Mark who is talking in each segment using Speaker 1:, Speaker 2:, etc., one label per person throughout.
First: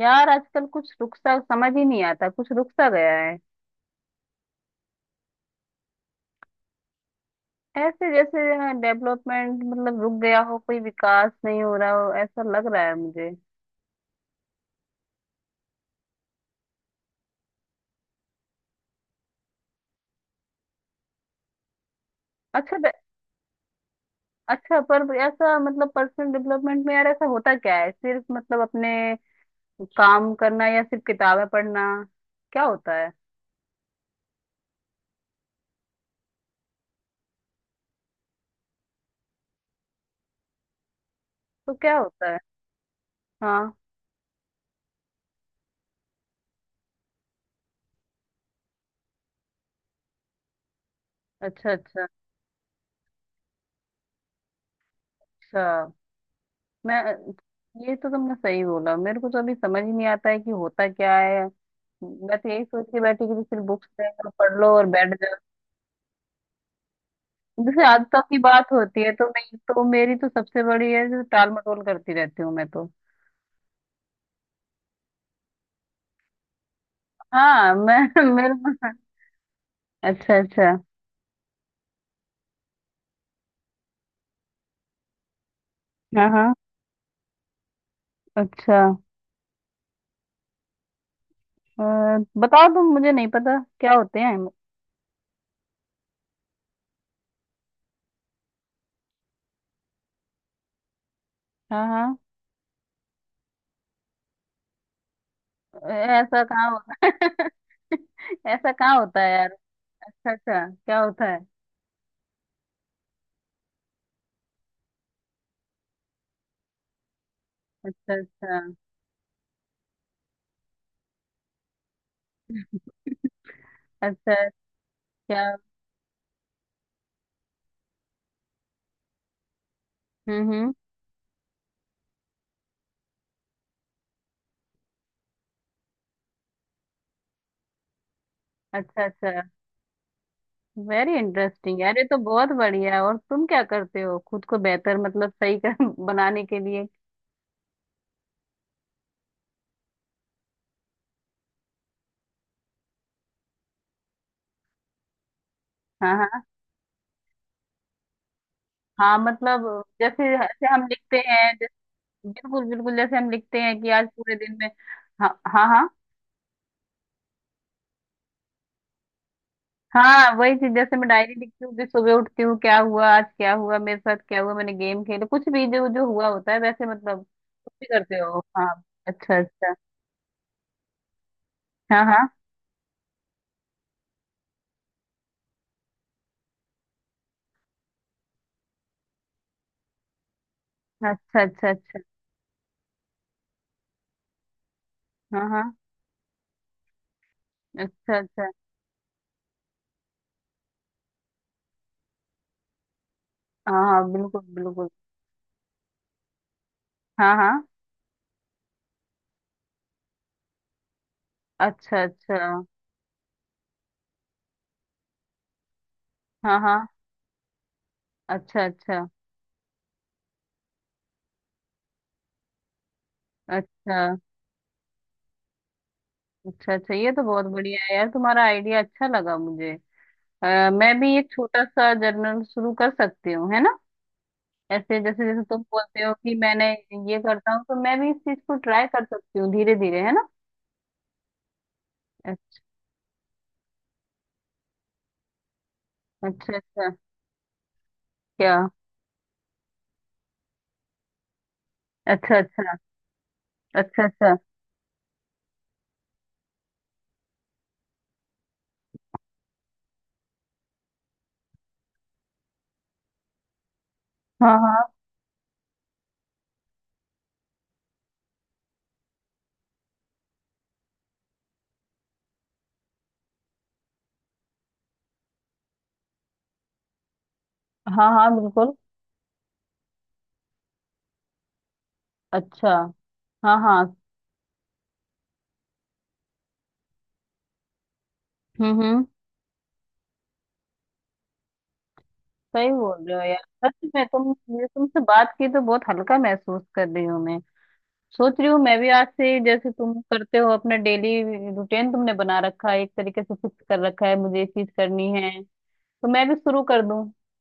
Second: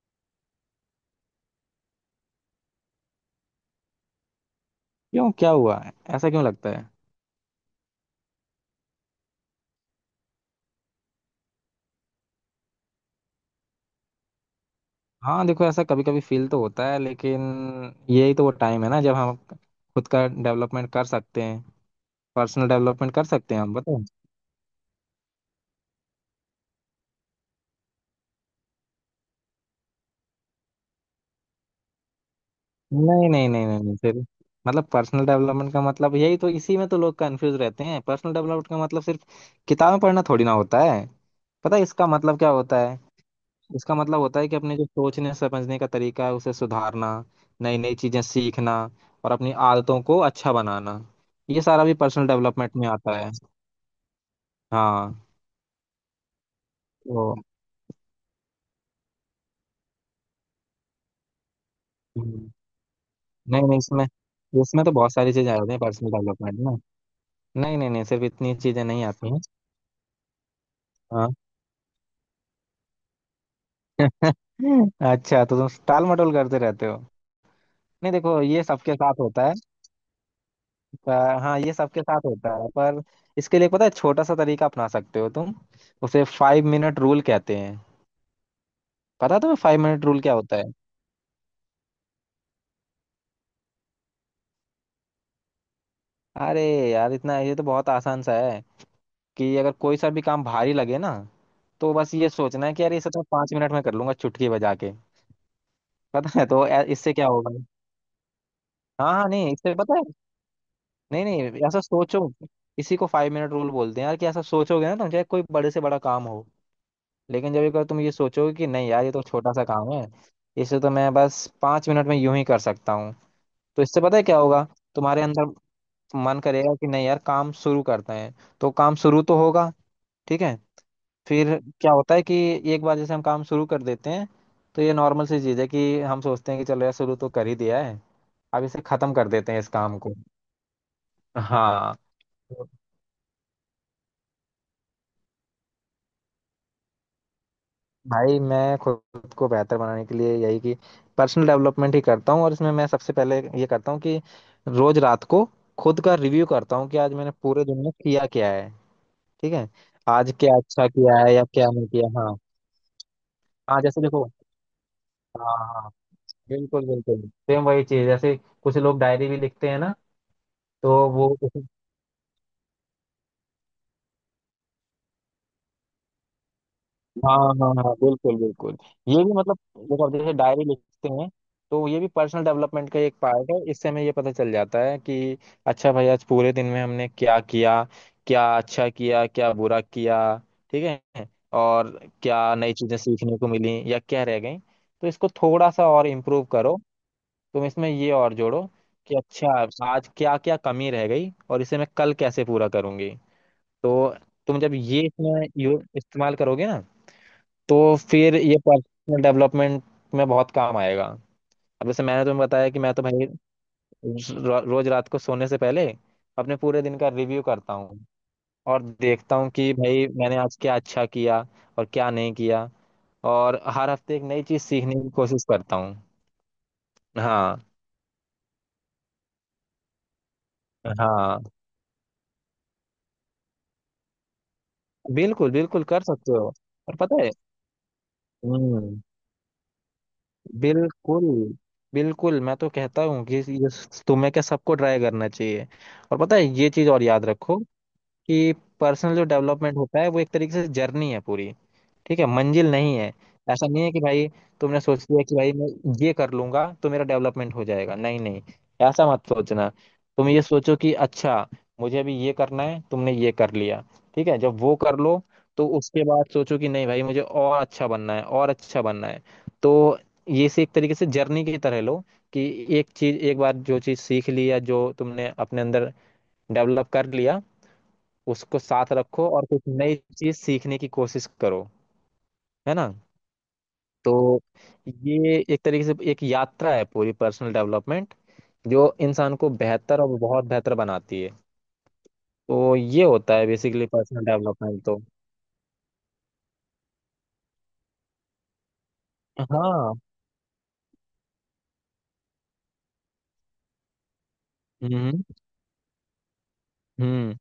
Speaker 1: यार आजकल कुछ रुक सा समझ ही नहीं आता, कुछ रुक सा गया है।
Speaker 2: क्यों? क्या हुआ है? ऐसा क्यों लगता है?
Speaker 1: ऐसे जैसे डेवलपमेंट मतलब रुक गया हो, कोई विकास नहीं हो रहा हो, ऐसा लग रहा है मुझे।
Speaker 2: हाँ, देखो, ऐसा कभी कभी फील तो होता है, लेकिन यही तो वो टाइम है ना जब हम खुद का डेवलपमेंट कर सकते हैं, पर्सनल
Speaker 1: अच्छा ब-
Speaker 2: डेवलपमेंट कर सकते हैं हम। बताओ।
Speaker 1: अच्छा, पर ऐसा मतलब पर्सनल डेवलपमेंट में यार ऐसा होता क्या है? सिर्फ मतलब अपने काम करना या सिर्फ किताबें पढ़ना? क्या होता है?
Speaker 2: नहीं, नहीं, नहीं, नहीं, नहीं, फिर मतलब पर्सनल डेवलपमेंट का मतलब यही, तो इसी में तो लोग कंफ्यूज रहते हैं। पर्सनल डेवलपमेंट का मतलब सिर्फ किताबें पढ़ना थोड़ी ना होता है।
Speaker 1: तो
Speaker 2: पता है
Speaker 1: क्या
Speaker 2: इसका
Speaker 1: होता है?
Speaker 2: मतलब क्या होता है?
Speaker 1: हाँ।
Speaker 2: इसका मतलब होता है कि अपने जो सोचने समझने का तरीका है उसे सुधारना, नई नई चीजें सीखना, और अपनी आदतों को अच्छा बनाना। ये
Speaker 1: अच्छा
Speaker 2: सारा भी
Speaker 1: अच्छा
Speaker 2: पर्सनल डेवलपमेंट में आता है। हाँ,
Speaker 1: अच्छा। मैं
Speaker 2: तो
Speaker 1: ये तो तुमने सही बोला, मेरे को तो अभी समझ ही नहीं आता है कि होता क्या है। मैं तो
Speaker 2: हम्म,
Speaker 1: यही सोच के बैठी कि
Speaker 2: नहीं,
Speaker 1: सिर्फ
Speaker 2: नहीं,
Speaker 1: बुक्स
Speaker 2: इसमें
Speaker 1: रहेगा, पढ़ लो
Speaker 2: इसमें
Speaker 1: और
Speaker 2: तो बहुत
Speaker 1: बैठ
Speaker 2: सारी
Speaker 1: जाओ।
Speaker 2: चीजें आ जाती हैं पर्सनल डेवलपमेंट में। नहीं,
Speaker 1: जैसे
Speaker 2: नहीं, नहीं,
Speaker 1: आदतों
Speaker 2: सिर्फ
Speaker 1: की
Speaker 2: इतनी
Speaker 1: बात
Speaker 2: चीजें
Speaker 1: होती
Speaker 2: नहीं
Speaker 1: है तो
Speaker 2: आती हैं।
Speaker 1: मैं तो मेरी तो सबसे बड़ी है जो
Speaker 2: हाँ।
Speaker 1: टाल मटोल करती रहती हूँ मैं तो।
Speaker 2: अच्छा, तो तुम टाल मटोल करते रहते हो?
Speaker 1: हाँ
Speaker 2: नहीं,
Speaker 1: मैं
Speaker 2: देखो,
Speaker 1: मेरे।
Speaker 2: ये सबके साथ होता है।
Speaker 1: अच्छा अच्छा।
Speaker 2: अ, हाँ, ये सबके साथ होता है, पर इसके लिए पता है छोटा सा तरीका अपना सकते हो तुम। उसे
Speaker 1: हाँ हाँ।
Speaker 2: फाइव मिनट रूल कहते हैं।
Speaker 1: अच्छा।
Speaker 2: पता तुम्हें फाइव मिनट रूल क्या होता है?
Speaker 1: अ, बताओ तुम, मुझे नहीं पता क्या होते हैं।
Speaker 2: अरे यार, इतना ये तो बहुत आसान सा है कि अगर कोई सा भी काम भारी लगे ना,
Speaker 1: हाँ
Speaker 2: तो बस
Speaker 1: हाँ।
Speaker 2: ये सोचना है कि यार ये सब तो पांच मिनट में कर लूंगा चुटकी बजा के। पता
Speaker 1: ऐसा
Speaker 2: है, तो
Speaker 1: कहाँ होता
Speaker 2: इससे क्या
Speaker 1: है?
Speaker 2: होगा?
Speaker 1: ऐसा कहाँ
Speaker 2: हाँ,
Speaker 1: होता
Speaker 2: हाँ,
Speaker 1: है यार?
Speaker 2: नहीं, इससे पता है,
Speaker 1: अच्छा अच्छा, क्या
Speaker 2: नहीं,
Speaker 1: होता है?
Speaker 2: नहीं, ऐसा सोचो। इसी को फाइव मिनट रूल बोलते हैं यार, कि ऐसा सोचोगे ना तुम, चाहे कोई बड़े से बड़ा काम हो, लेकिन जब एक बार तुम ये
Speaker 1: अच्छा
Speaker 2: सोचोगे
Speaker 1: अच्छा
Speaker 2: कि नहीं यार ये तो छोटा सा काम है, इसे तो मैं बस पांच मिनट में यूं ही कर सकता हूँ, तो इससे पता है
Speaker 1: अच्छा।
Speaker 2: क्या होगा? तुम्हारे
Speaker 1: क्या?
Speaker 2: अंदर मन करेगा कि नहीं यार काम शुरू करते हैं। तो काम शुरू तो होगा, ठीक है।
Speaker 1: हम्म।
Speaker 2: फिर क्या होता है कि एक बार जैसे हम काम शुरू कर देते हैं, तो ये नॉर्मल सी चीज़ है कि हम सोचते हैं कि चलो यार शुरू तो कर ही दिया है, अब इसे
Speaker 1: अच्छा
Speaker 2: खत्म कर
Speaker 1: अच्छा।
Speaker 2: देते हैं इस काम को।
Speaker 1: वेरी इंटरेस्टिंग
Speaker 2: हाँ,
Speaker 1: यार, ये तो बहुत
Speaker 2: तो
Speaker 1: बढ़िया है। और तुम क्या करते हो खुद को बेहतर मतलब सही कर बनाने के लिए?
Speaker 2: भाई मैं खुद को बेहतर बनाने के लिए यही कि पर्सनल डेवलपमेंट ही करता हूँ, और इसमें मैं सबसे पहले ये करता हूँ कि रोज रात को खुद का
Speaker 1: हाँ हाँ।
Speaker 2: रिव्यू करता हूँ कि आज मैंने पूरे दिन में किया क्या है,
Speaker 1: हाँ
Speaker 2: ठीक
Speaker 1: मतलब
Speaker 2: है। आज
Speaker 1: जैसे
Speaker 2: क्या
Speaker 1: जैसे हम
Speaker 2: अच्छा
Speaker 1: लिखते
Speaker 2: किया है या
Speaker 1: हैं,
Speaker 2: क्या
Speaker 1: जैसे,
Speaker 2: नहीं किया। हाँ,
Speaker 1: बिल्कुल बिल्कुल जैसे हम लिखते हैं
Speaker 2: हाँ,
Speaker 1: कि
Speaker 2: जैसे
Speaker 1: आज
Speaker 2: देखो,
Speaker 1: पूरे दिन में। हाँ
Speaker 2: हाँ,
Speaker 1: हाँ हाँ।
Speaker 2: हाँ, बिल्कुल, बिल्कुल, सेम वही चीज, जैसे कुछ लोग डायरी भी लिखते हैं ना।
Speaker 1: हाँ वही चीज
Speaker 2: तो
Speaker 1: जैसे मैं
Speaker 2: वो,
Speaker 1: डायरी लिखती हूँ, फिर सुबह उठती हूँ, क्या हुआ आज, क्या हुआ मेरे साथ, क्या हुआ, मैंने गेम खेला, कुछ भी जो जो हुआ होता है, वैसे मतलब
Speaker 2: हाँ, हाँ,
Speaker 1: कुछ भी
Speaker 2: हाँ,
Speaker 1: करते
Speaker 2: बिल्कुल,
Speaker 1: हो। हाँ।
Speaker 2: बिल्कुल, ये भी,
Speaker 1: अच्छा
Speaker 2: मतलब,
Speaker 1: अच्छा।
Speaker 2: देखो अब जैसे डायरी लिखते हैं, तो ये
Speaker 1: हाँ
Speaker 2: भी
Speaker 1: हाँ।
Speaker 2: पर्सनल डेवलपमेंट का एक पार्ट है। इससे हमें ये पता चल जाता है कि अच्छा भाई, आज पूरे दिन में हमने क्या किया, क्या अच्छा किया, क्या बुरा किया, ठीक है।
Speaker 1: अच्छा अच्छा
Speaker 2: और
Speaker 1: अच्छा।
Speaker 2: क्या नई चीजें सीखने को मिली या क्या रह गई? तो इसको
Speaker 1: हाँ हाँ।
Speaker 2: थोड़ा सा और इम्प्रूव करो, तुम इसमें ये
Speaker 1: अच्छा
Speaker 2: और
Speaker 1: अच्छा।
Speaker 2: जोड़ो कि अच्छा, आज क्या क्या कमी रह गई, और इसे मैं कल कैसे पूरा करूंगी।
Speaker 1: हाँ हाँ
Speaker 2: तो
Speaker 1: बिल्कुल
Speaker 2: तुम जब
Speaker 1: बिल्कुल।
Speaker 2: ये इसमें इस्तेमाल करोगे ना,
Speaker 1: हाँ हाँ।
Speaker 2: तो फिर ये पर्सनल डेवलपमेंट में बहुत काम आएगा। अब
Speaker 1: अच्छा
Speaker 2: जैसे मैंने
Speaker 1: अच्छा।
Speaker 2: तुम्हें बताया कि मैं तो भाई रोज रात को सोने से पहले अपने
Speaker 1: हाँ
Speaker 2: पूरे
Speaker 1: हाँ।
Speaker 2: दिन का रिव्यू करता हूँ,
Speaker 1: अच्छा
Speaker 2: और
Speaker 1: अच्छा
Speaker 2: देखता हूँ कि भाई मैंने आज क्या अच्छा किया और क्या नहीं किया, और हर
Speaker 1: अच्छा
Speaker 2: हफ्ते एक नई चीज़ सीखने की कोशिश करता हूँ।
Speaker 1: अच्छा अच्छा, ये तो बहुत
Speaker 2: हाँ,
Speaker 1: बढ़िया है यार, तुम्हारा आइडिया अच्छा लगा मुझे। मैं भी एक
Speaker 2: हाँ,
Speaker 1: छोटा सा जर्नल शुरू कर सकती हूँ, है ना? ऐसे जैसे जैसे
Speaker 2: बिल्कुल,
Speaker 1: तुम
Speaker 2: बिल्कुल,
Speaker 1: बोलते
Speaker 2: कर
Speaker 1: हो
Speaker 2: सकते
Speaker 1: कि
Speaker 2: हो।
Speaker 1: मैंने
Speaker 2: और
Speaker 1: ये
Speaker 2: पता है,
Speaker 1: करता हूँ, तो मैं भी इस चीज को ट्राई
Speaker 2: हम्म,
Speaker 1: कर सकती हूँ धीरे धीरे, है ना?
Speaker 2: बिल्कुल, बिल्कुल, मैं तो कहता हूँ कि ये तुम्हें क्या, सबको ट्राई करना चाहिए। और पता है
Speaker 1: अच्छा
Speaker 2: ये चीज
Speaker 1: अच्छा।
Speaker 2: और याद रखो, कि
Speaker 1: क्या?
Speaker 2: पर्सनल जो डेवलपमेंट होता है वो एक तरीके से जर्नी है पूरी, ठीक है,
Speaker 1: अच्छा अच्छा
Speaker 2: मंजिल नहीं है। ऐसा नहीं है कि
Speaker 1: अच्छा
Speaker 2: भाई
Speaker 1: अच्छा।
Speaker 2: तुमने सोच लिया कि भाई मैं ये कर लूंगा तो मेरा डेवलपमेंट हो जाएगा। नहीं, नहीं, ऐसा मत सोचना। तुम ये सोचो कि अच्छा, मुझे अभी ये करना है, तुमने ये कर लिया, ठीक है।
Speaker 1: हाँ
Speaker 2: जब वो
Speaker 1: हाँ
Speaker 2: कर लो तो उसके बाद सोचो कि नहीं भाई, मुझे और अच्छा बनना है, और अच्छा बनना है। तो ये से एक तरीके से जर्नी की तरह लो कि एक चीज एक बार जो चीज सीख ली, या जो तुमने अपने अंदर डेवलप कर लिया,
Speaker 1: हाँ हाँ
Speaker 2: उसको
Speaker 1: बिल्कुल।
Speaker 2: साथ रखो और कुछ नई चीज सीखने की कोशिश करो,
Speaker 1: अच्छा।
Speaker 2: है ना।
Speaker 1: हाँ हाँ।
Speaker 2: तो ये एक तरीके से एक यात्रा है पूरी पर्सनल डेवलपमेंट, जो
Speaker 1: हम्म।
Speaker 2: इंसान को बेहतर और बहुत बेहतर बनाती है।
Speaker 1: सही
Speaker 2: तो ये
Speaker 1: बोल रहे हो
Speaker 2: होता है
Speaker 1: यार,
Speaker 2: बेसिकली
Speaker 1: सच में तुम,
Speaker 2: पर्सनल
Speaker 1: मुझे
Speaker 2: डेवलपमेंट। तो
Speaker 1: तुमसे बात की तो बहुत हल्का महसूस कर रही हूँ मैं। सोच रही हूँ मैं भी आज से जैसे तुम
Speaker 2: हाँ,
Speaker 1: करते हो अपना डेली रूटीन तुमने बना रखा है एक तरीके से, फिक्स कर रखा है मुझे ये चीज करनी
Speaker 2: हम्म,
Speaker 1: है, तो मैं भी शुरू कर दूँ।
Speaker 2: हम्म,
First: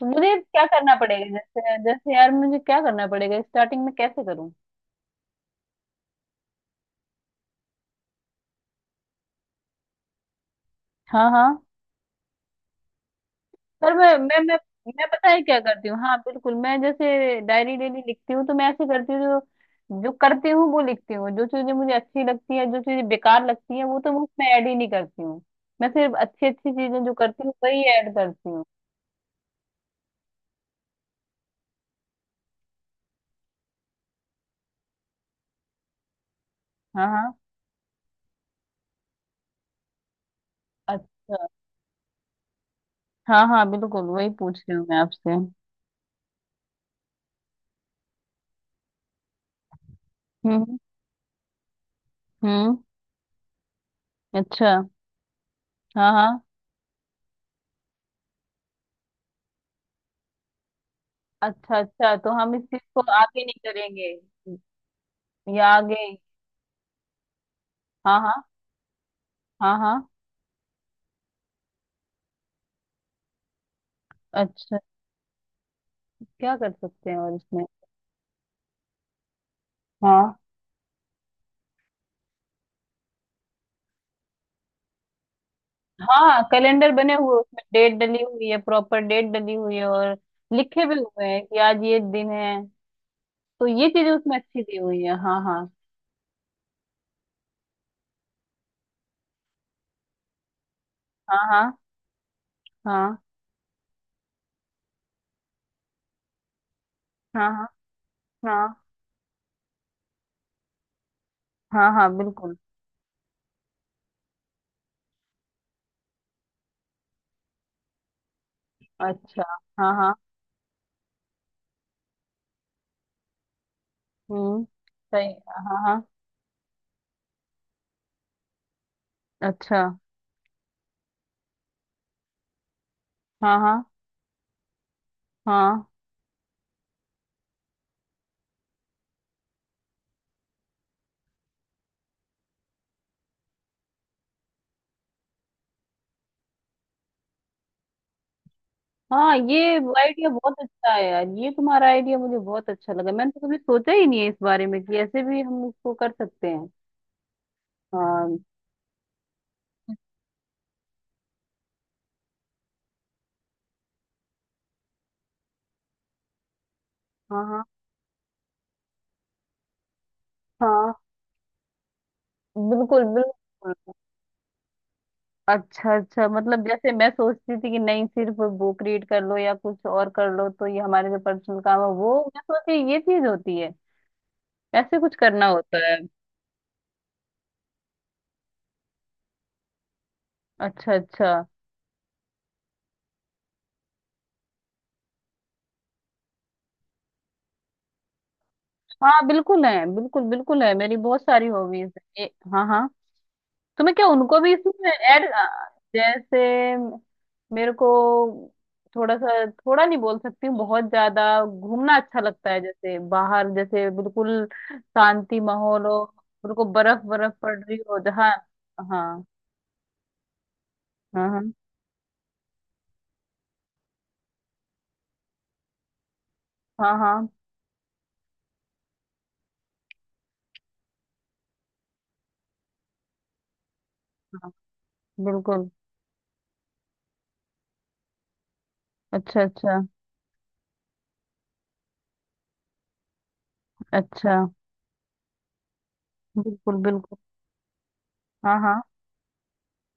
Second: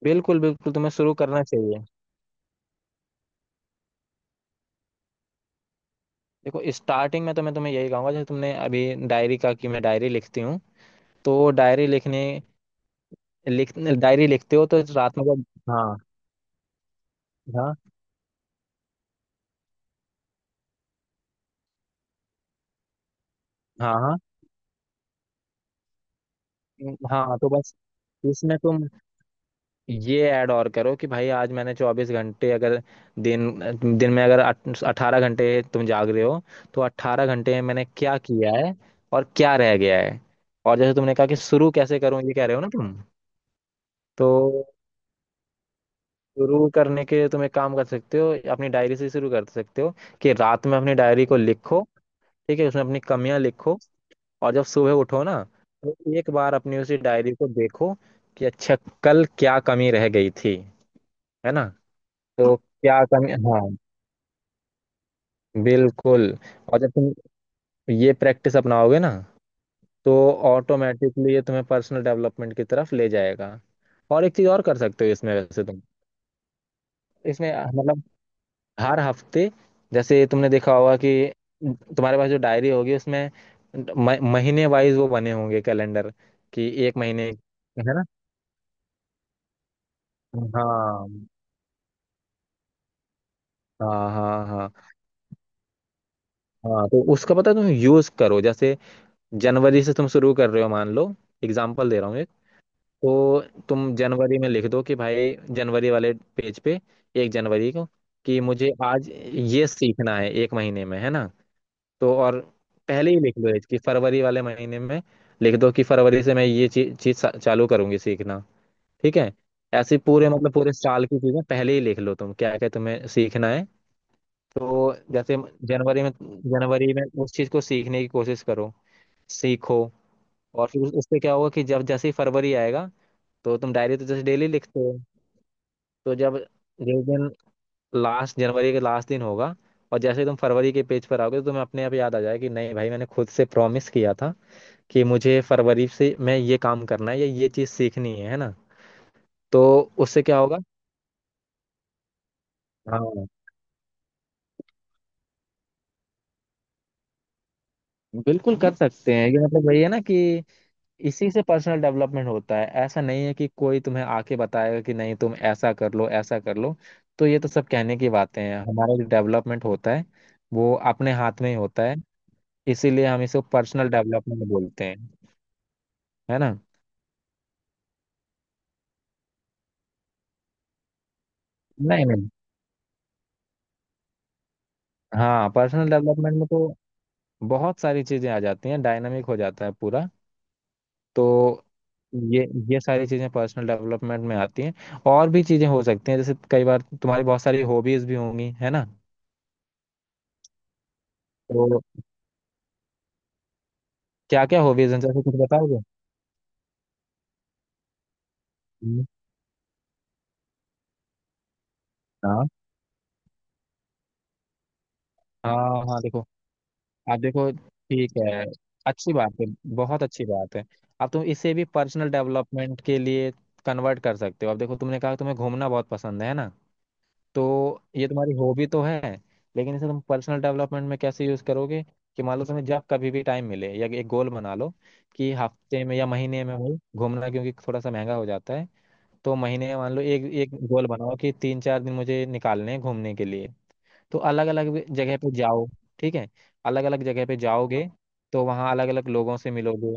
Speaker 1: तो मुझे
Speaker 2: बिल्कुल,
Speaker 1: क्या
Speaker 2: बिल्कुल, तुम्हें
Speaker 1: करना
Speaker 2: शुरू
Speaker 1: पड़ेगा
Speaker 2: करना
Speaker 1: जैसे
Speaker 2: चाहिए।
Speaker 1: जैसे यार, मुझे क्या करना पड़ेगा स्टार्टिंग में, कैसे करूँ?
Speaker 2: देखो, स्टार्टिंग में तो मैं तुम्हें यही कहूंगा जैसे तुमने अभी डायरी का कि मैं डायरी लिखती हूँ।
Speaker 1: हाँ
Speaker 2: तो
Speaker 1: हाँ।
Speaker 2: डायरी लिखने
Speaker 1: पर मैं
Speaker 2: डायरी
Speaker 1: मैं मैं
Speaker 2: लिखते हो तो
Speaker 1: मैं
Speaker 2: रात में
Speaker 1: पता है
Speaker 2: जब,
Speaker 1: क्या करती
Speaker 2: हाँ,
Speaker 1: हूँ? हाँ बिल्कुल, मैं जैसे
Speaker 2: हाँ,
Speaker 1: डायरी डेली लिखती हूँ तो मैं ऐसे करती हूँ, जो जो करती हूँ वो लिखती हूँ, जो चीजें मुझे अच्छी लगती है, जो चीजें बेकार लगती है वो तो
Speaker 2: हाँ,
Speaker 1: मैं उसमें ऐड ही नहीं करती हूँ। मैं सिर्फ अच्छी अच्छी चीजें जो
Speaker 2: हाँ, हाँ,
Speaker 1: करती
Speaker 2: तो
Speaker 1: हूँ
Speaker 2: बस
Speaker 1: वही ऐड करती
Speaker 2: इसमें
Speaker 1: हूँ।
Speaker 2: तुम ये ऐड और करो कि भाई, आज मैंने चौबीस घंटे अगर, दिन दिन में अगर अठारह घंटे तुम जाग रहे हो, तो
Speaker 1: हाँ
Speaker 2: अट्ठारह
Speaker 1: हाँ।
Speaker 2: घंटे में मैंने क्या किया है, और क्या रह गया है। और जैसे तुमने कहा कि
Speaker 1: अच्छा।
Speaker 2: शुरू कैसे करूं, ये कह रहे हो ना तुम।
Speaker 1: हाँ हाँ बिल्कुल वही
Speaker 2: तो
Speaker 1: पूछ रही हूँ मैं आपसे।
Speaker 2: शुरू करने के लिए तुम एक काम कर सकते हो, अपनी डायरी से शुरू कर सकते हो, कि रात में
Speaker 1: हम्म
Speaker 2: अपनी डायरी को लिखो, ठीक है,
Speaker 1: हम्म।
Speaker 2: उसमें अपनी कमियां लिखो। और जब
Speaker 1: अच्छा।
Speaker 2: सुबह उठो ना, तो
Speaker 1: हाँ
Speaker 2: एक
Speaker 1: हाँ।
Speaker 2: बार अपनी उसी डायरी को देखो कि अच्छा, कल क्या कमी रह गई थी, है ना?
Speaker 1: अच्छा अच्छा, तो हम
Speaker 2: तो
Speaker 1: इस चीज को
Speaker 2: क्या कमी,
Speaker 1: आगे नहीं
Speaker 2: हाँ,
Speaker 1: करेंगे या आगे?
Speaker 2: बिल्कुल। और जब तुम ये
Speaker 1: हाँ हाँ
Speaker 2: प्रैक्टिस अपनाओगे ना,
Speaker 1: हाँ हाँ।
Speaker 2: तो ऑटोमेटिकली ये तुम्हें पर्सनल डेवलपमेंट की तरफ ले जाएगा। और एक चीज और कर
Speaker 1: अच्छा।
Speaker 2: सकते हो इसमें वैसे तुम,
Speaker 1: क्या कर सकते हैं और
Speaker 2: इसमें,
Speaker 1: इसमें?
Speaker 2: मतलब, हर हफ्ते, जैसे
Speaker 1: हाँ
Speaker 2: तुमने देखा होगा कि तुम्हारे पास जो डायरी होगी उसमें महीने वाइज वो बने होंगे कैलेंडर,
Speaker 1: हाँ
Speaker 2: कि
Speaker 1: कैलेंडर
Speaker 2: एक
Speaker 1: बने
Speaker 2: महीने,
Speaker 1: हुए उसमें, डेट
Speaker 2: है ना?
Speaker 1: डली हुई है, प्रॉपर डेट डली हुई है, और लिखे भी
Speaker 2: हाँ,
Speaker 1: हुए हैं कि आज ये दिन है, तो ये चीजें
Speaker 2: हाँ,
Speaker 1: उसमें
Speaker 2: हाँ,
Speaker 1: अच्छी
Speaker 2: हाँ,
Speaker 1: दी हुई है। हाँ हाँ।
Speaker 2: हाँ, तो उसका पता है, तुम यूज करो। जैसे जनवरी से तुम शुरू कर रहे हो, मान लो,
Speaker 1: हाँ
Speaker 2: एग्जाम्पल दे रहा हूँ।
Speaker 1: हाँ
Speaker 2: तो तुम जनवरी में लिख दो कि भाई जनवरी वाले पेज पे, एक
Speaker 1: हाँ। हाँ
Speaker 2: जनवरी को कि
Speaker 1: हाँ हाँ
Speaker 2: मुझे आज ये सीखना है एक महीने में, है ना?
Speaker 1: हाँ हाँ
Speaker 2: तो, और
Speaker 1: बिल्कुल।
Speaker 2: पहले ही लिख लो कि फरवरी वाले महीने में लिख दो कि फरवरी से मैं ये चीज चीज चालू करूंगी सीखना, ठीक है।
Speaker 1: अच्छा। हाँ
Speaker 2: ऐसे
Speaker 1: हाँ।
Speaker 2: पूरे, मतलब, पूरे साल की चीजें पहले ही लिख लो, तुम क्या क्या तुम्हें सीखना है।
Speaker 1: हम्म।
Speaker 2: तो
Speaker 1: सही।
Speaker 2: जैसे
Speaker 1: हाँ
Speaker 2: जनवरी
Speaker 1: हाँ।
Speaker 2: में जनवरी में उस चीज को सीखने की कोशिश करो,
Speaker 1: अच्छा।
Speaker 2: सीखो। और फिर उससे क्या होगा कि जब, जैसे ही फरवरी आएगा,
Speaker 1: हाँ
Speaker 2: तो तुम
Speaker 1: हाँ
Speaker 2: डायरी तो जैसे डेली लिखते हो,
Speaker 1: हाँ
Speaker 2: तो जब जिस दिन, लास्ट जनवरी के लास्ट दिन होगा, और जैसे ही तुम फरवरी के पेज पर आओगे, तो तुम्हें अपने आप याद आ जाएगा कि नहीं भाई, मैंने खुद से प्रॉमिस किया था कि मुझे फरवरी से मैं ये काम करना है, या ये चीज़ सीखनी है ना।
Speaker 1: हाँ ये
Speaker 2: तो उससे
Speaker 1: आइडिया
Speaker 2: क्या
Speaker 1: बहुत
Speaker 2: होगा?
Speaker 1: अच्छा है यार, ये तुम्हारा आइडिया मुझे बहुत अच्छा लगा,
Speaker 2: हाँ,
Speaker 1: मैंने तो कभी सोचा ही नहीं है इस बारे में कि ऐसे भी हम इसको कर सकते हैं। हाँ
Speaker 2: बिल्कुल कर सकते हैं, ये, मतलब, वही है ना कि इसी से पर्सनल डेवलपमेंट होता है। ऐसा नहीं है कि कोई तुम्हें आके बताएगा कि नहीं तुम ऐसा कर लो, ऐसा कर लो। तो ये
Speaker 1: हाँ।
Speaker 2: तो
Speaker 1: हाँ
Speaker 2: सब कहने की बातें हैं, हमारा जो डेवलपमेंट होता है वो
Speaker 1: हाँ
Speaker 2: अपने हाथ में ही होता है।
Speaker 1: बिल्कुल
Speaker 2: इसीलिए हम इसे
Speaker 1: बिल्कुल।
Speaker 2: पर्सनल डेवलपमेंट बोलते हैं,
Speaker 1: अच्छा अच्छा
Speaker 2: है ना।
Speaker 1: मतलब जैसे मैं सोचती थी कि नहीं सिर्फ बुक रीड कर लो या कुछ और कर लो तो ये हमारे जो पर्सनल काम है
Speaker 2: नहीं,
Speaker 1: वो
Speaker 2: नहीं,
Speaker 1: मैं सोची ये चीज होती है, ऐसे कुछ करना
Speaker 2: हाँ,
Speaker 1: होता
Speaker 2: पर्सनल
Speaker 1: है।
Speaker 2: डेवलपमेंट में तो बहुत सारी चीजें आ जाती हैं, डायनामिक हो जाता है पूरा।
Speaker 1: अच्छा अच्छा।
Speaker 2: तो ये ये सारी चीजें पर्सनल डेवलपमेंट में आती हैं, और भी चीजें हो सकती हैं, जैसे कई बार तुम्हारी बहुत सारी हॉबीज भी होंगी, है ना?
Speaker 1: हाँ बिल्कुल है, बिल्कुल बिल्कुल है, मेरी बहुत सारी
Speaker 2: तो
Speaker 1: हॉबीज है हाँ हाँ। तो मैं क्या उनको
Speaker 2: क्या
Speaker 1: भी
Speaker 2: क्या
Speaker 1: इसमें
Speaker 2: हॉबीज हैं, जैसे
Speaker 1: ऐड?
Speaker 2: कुछ बताओगे?
Speaker 1: जैसे मेरे को
Speaker 2: हम्म,
Speaker 1: थोड़ा सा थोड़ा नहीं बोल सकती हूँ, बहुत ज्यादा घूमना अच्छा
Speaker 2: हाँ,
Speaker 1: लगता है, जैसे बाहर, जैसे बिल्कुल शांति
Speaker 2: हाँ,
Speaker 1: माहौल
Speaker 2: हाँ,
Speaker 1: हो,
Speaker 2: देखो,
Speaker 1: बिल्कुल बर्फ
Speaker 2: आप
Speaker 1: बर्फ
Speaker 2: देखो,
Speaker 1: पड़ रही हो
Speaker 2: ठीक
Speaker 1: जहाँ।
Speaker 2: है, अच्छी
Speaker 1: हाँ
Speaker 2: बात है, बहुत अच्छी बात है। अब तुम
Speaker 1: हाँ हाँ
Speaker 2: इसे भी पर्सनल डेवलपमेंट के लिए कन्वर्ट कर सकते हो। अब देखो, तुमने कहा तुम्हें घूमना बहुत पसंद है ना,
Speaker 1: हाँ हाँ
Speaker 2: तो ये तुम्हारी हॉबी तो है, लेकिन इसे तुम पर्सनल डेवलपमेंट में कैसे यूज करोगे? कि मान लो, तुम्हें जब कभी भी टाइम मिले, या एक गोल बना लो कि
Speaker 1: बिल्कुल।
Speaker 2: हफ्ते में या महीने में, भाई, घूमना क्योंकि थोड़ा सा महंगा हो जाता है, तो
Speaker 1: अच्छा
Speaker 2: महीने में
Speaker 1: अच्छा
Speaker 2: मान लो एक एक गोल बनाओ कि तीन चार दिन मुझे निकालने हैं घूमने के लिए। तो
Speaker 1: अच्छा।
Speaker 2: अलग अलग जगह पे जाओ, ठीक है।
Speaker 1: बिल्कुल
Speaker 2: अलग अलग
Speaker 1: बिल्कुल।
Speaker 2: जगह पे जाओगे तो
Speaker 1: हाँ
Speaker 2: वहाँ
Speaker 1: हाँ
Speaker 2: अलग अलग लोगों से मिलोगे,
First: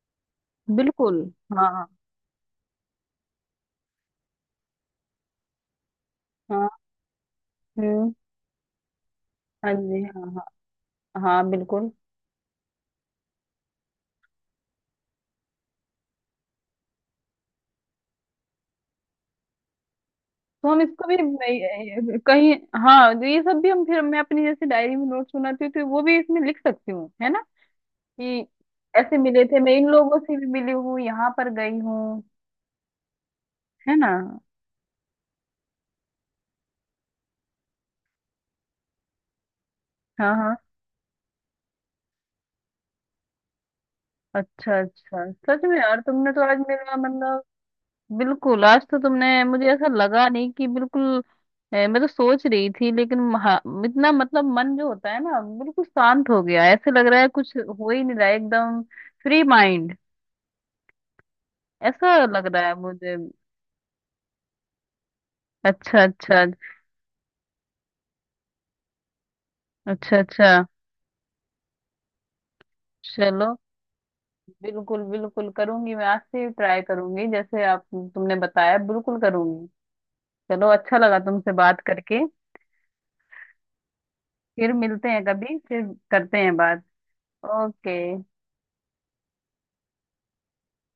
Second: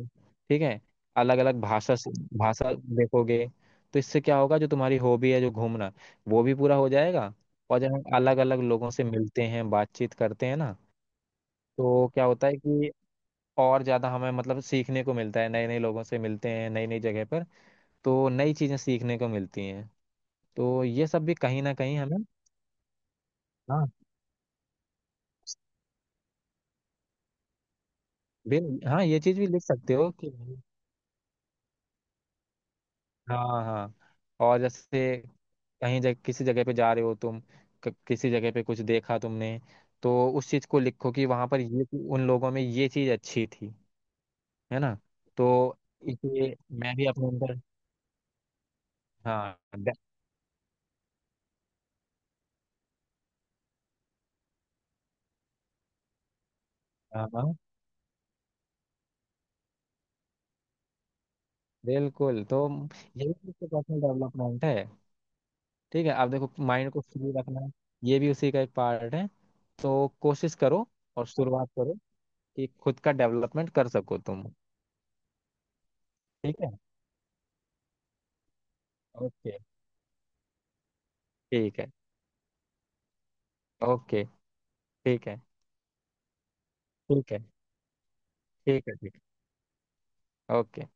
Speaker 2: ठीक है,
Speaker 1: बिल्कुल।
Speaker 2: अलग अलग
Speaker 1: हाँ हाँ
Speaker 2: भाषा से भाषा देखोगे। तो इससे क्या होगा? जो तुम्हारी हॉबी है, जो घूमना, वो भी
Speaker 1: हाँ।
Speaker 2: पूरा हो जाएगा। और जब हम
Speaker 1: हम्म।
Speaker 2: अलग अलग लोगों से मिलते हैं,
Speaker 1: हाँ जी
Speaker 2: बातचीत
Speaker 1: हाँ।
Speaker 2: करते हैं ना,
Speaker 1: हाँ बिल्कुल।
Speaker 2: तो क्या होता है कि और ज़्यादा हमें, मतलब, सीखने को मिलता है, नए नए लोगों से मिलते हैं, नई नई जगह पर, तो नई चीज़ें सीखने को मिलती हैं।
Speaker 1: तो हम
Speaker 2: तो
Speaker 1: इसको
Speaker 2: ये
Speaker 1: भी
Speaker 2: सब भी कहीं ना कहीं हमें,
Speaker 1: नहीं- कहीं। हाँ तो ये सब भी हम
Speaker 2: हाँ,
Speaker 1: फिर मैं अपनी जैसे डायरी में नोट्स बनाती हूँ तो वो भी इसमें लिख सकती हूँ, है ना? कि
Speaker 2: बिल हाँ,
Speaker 1: ऐसे
Speaker 2: ये चीज़
Speaker 1: मिले
Speaker 2: भी
Speaker 1: थे,
Speaker 2: लिख
Speaker 1: मैं इन
Speaker 2: सकते हो
Speaker 1: लोगों
Speaker 2: कि,
Speaker 1: से भी मिली हूँ, यहाँ पर गई हूँ,
Speaker 2: हाँ, हाँ।
Speaker 1: है ना?
Speaker 2: और जैसे कहीं जगह किसी जगह पे जा रहे हो तुम, किसी जगह पे कुछ देखा तुमने, तो
Speaker 1: हाँ
Speaker 2: उस
Speaker 1: हाँ।
Speaker 2: चीज को लिखो कि वहां पर ये, उन लोगों में ये चीज अच्छी थी,
Speaker 1: अच्छा
Speaker 2: है ना।
Speaker 1: अच्छा,
Speaker 2: तो
Speaker 1: सच में यार तुमने तो
Speaker 2: इसे
Speaker 1: आज मेरा
Speaker 2: मैं भी अपने
Speaker 1: मतलब,
Speaker 2: अंदर,
Speaker 1: बिल्कुल आज तो तुमने
Speaker 2: हाँ,
Speaker 1: मुझे, ऐसा लगा नहीं कि बिल्कुल मैं तो सोच रही थी लेकिन इतना मतलब मन जो होता है ना, बिल्कुल शांत हो गया, ऐसे लग रहा है
Speaker 2: हाँ, हाँ,
Speaker 1: कुछ हो ही नहीं रहा है, एकदम फ्री माइंड, ऐसा
Speaker 2: बिल्कुल,
Speaker 1: लग
Speaker 2: तो
Speaker 1: रहा है मुझे।
Speaker 2: ये भी उसका पर्सनल डेवलपमेंट है,
Speaker 1: अच्छा
Speaker 2: ठीक है। आप
Speaker 1: अच्छा
Speaker 2: देखो, माइंड को फ्री रखना, ये भी उसी का एक पार्ट है। तो
Speaker 1: अच्छा अच्छा।
Speaker 2: कोशिश करो और शुरुआत करो कि खुद का
Speaker 1: चलो,
Speaker 2: डेवलपमेंट कर सको तुम,
Speaker 1: बिल्कुल बिल्कुल करूंगी, मैं आज से ही
Speaker 2: ठीक है,
Speaker 1: ट्राई करूंगी जैसे आप तुमने बताया, बिल्कुल
Speaker 2: ओके,
Speaker 1: करूंगी। चलो, अच्छा लगा तुमसे
Speaker 2: ठीक
Speaker 1: बात
Speaker 2: है,
Speaker 1: करके।
Speaker 2: ओके,
Speaker 1: फिर मिलते हैं
Speaker 2: ठीक है,
Speaker 1: कभी फिर, करते हैं बात।
Speaker 2: ठीक है,
Speaker 1: ओके।
Speaker 2: ठीक है, ठीक है, ओके।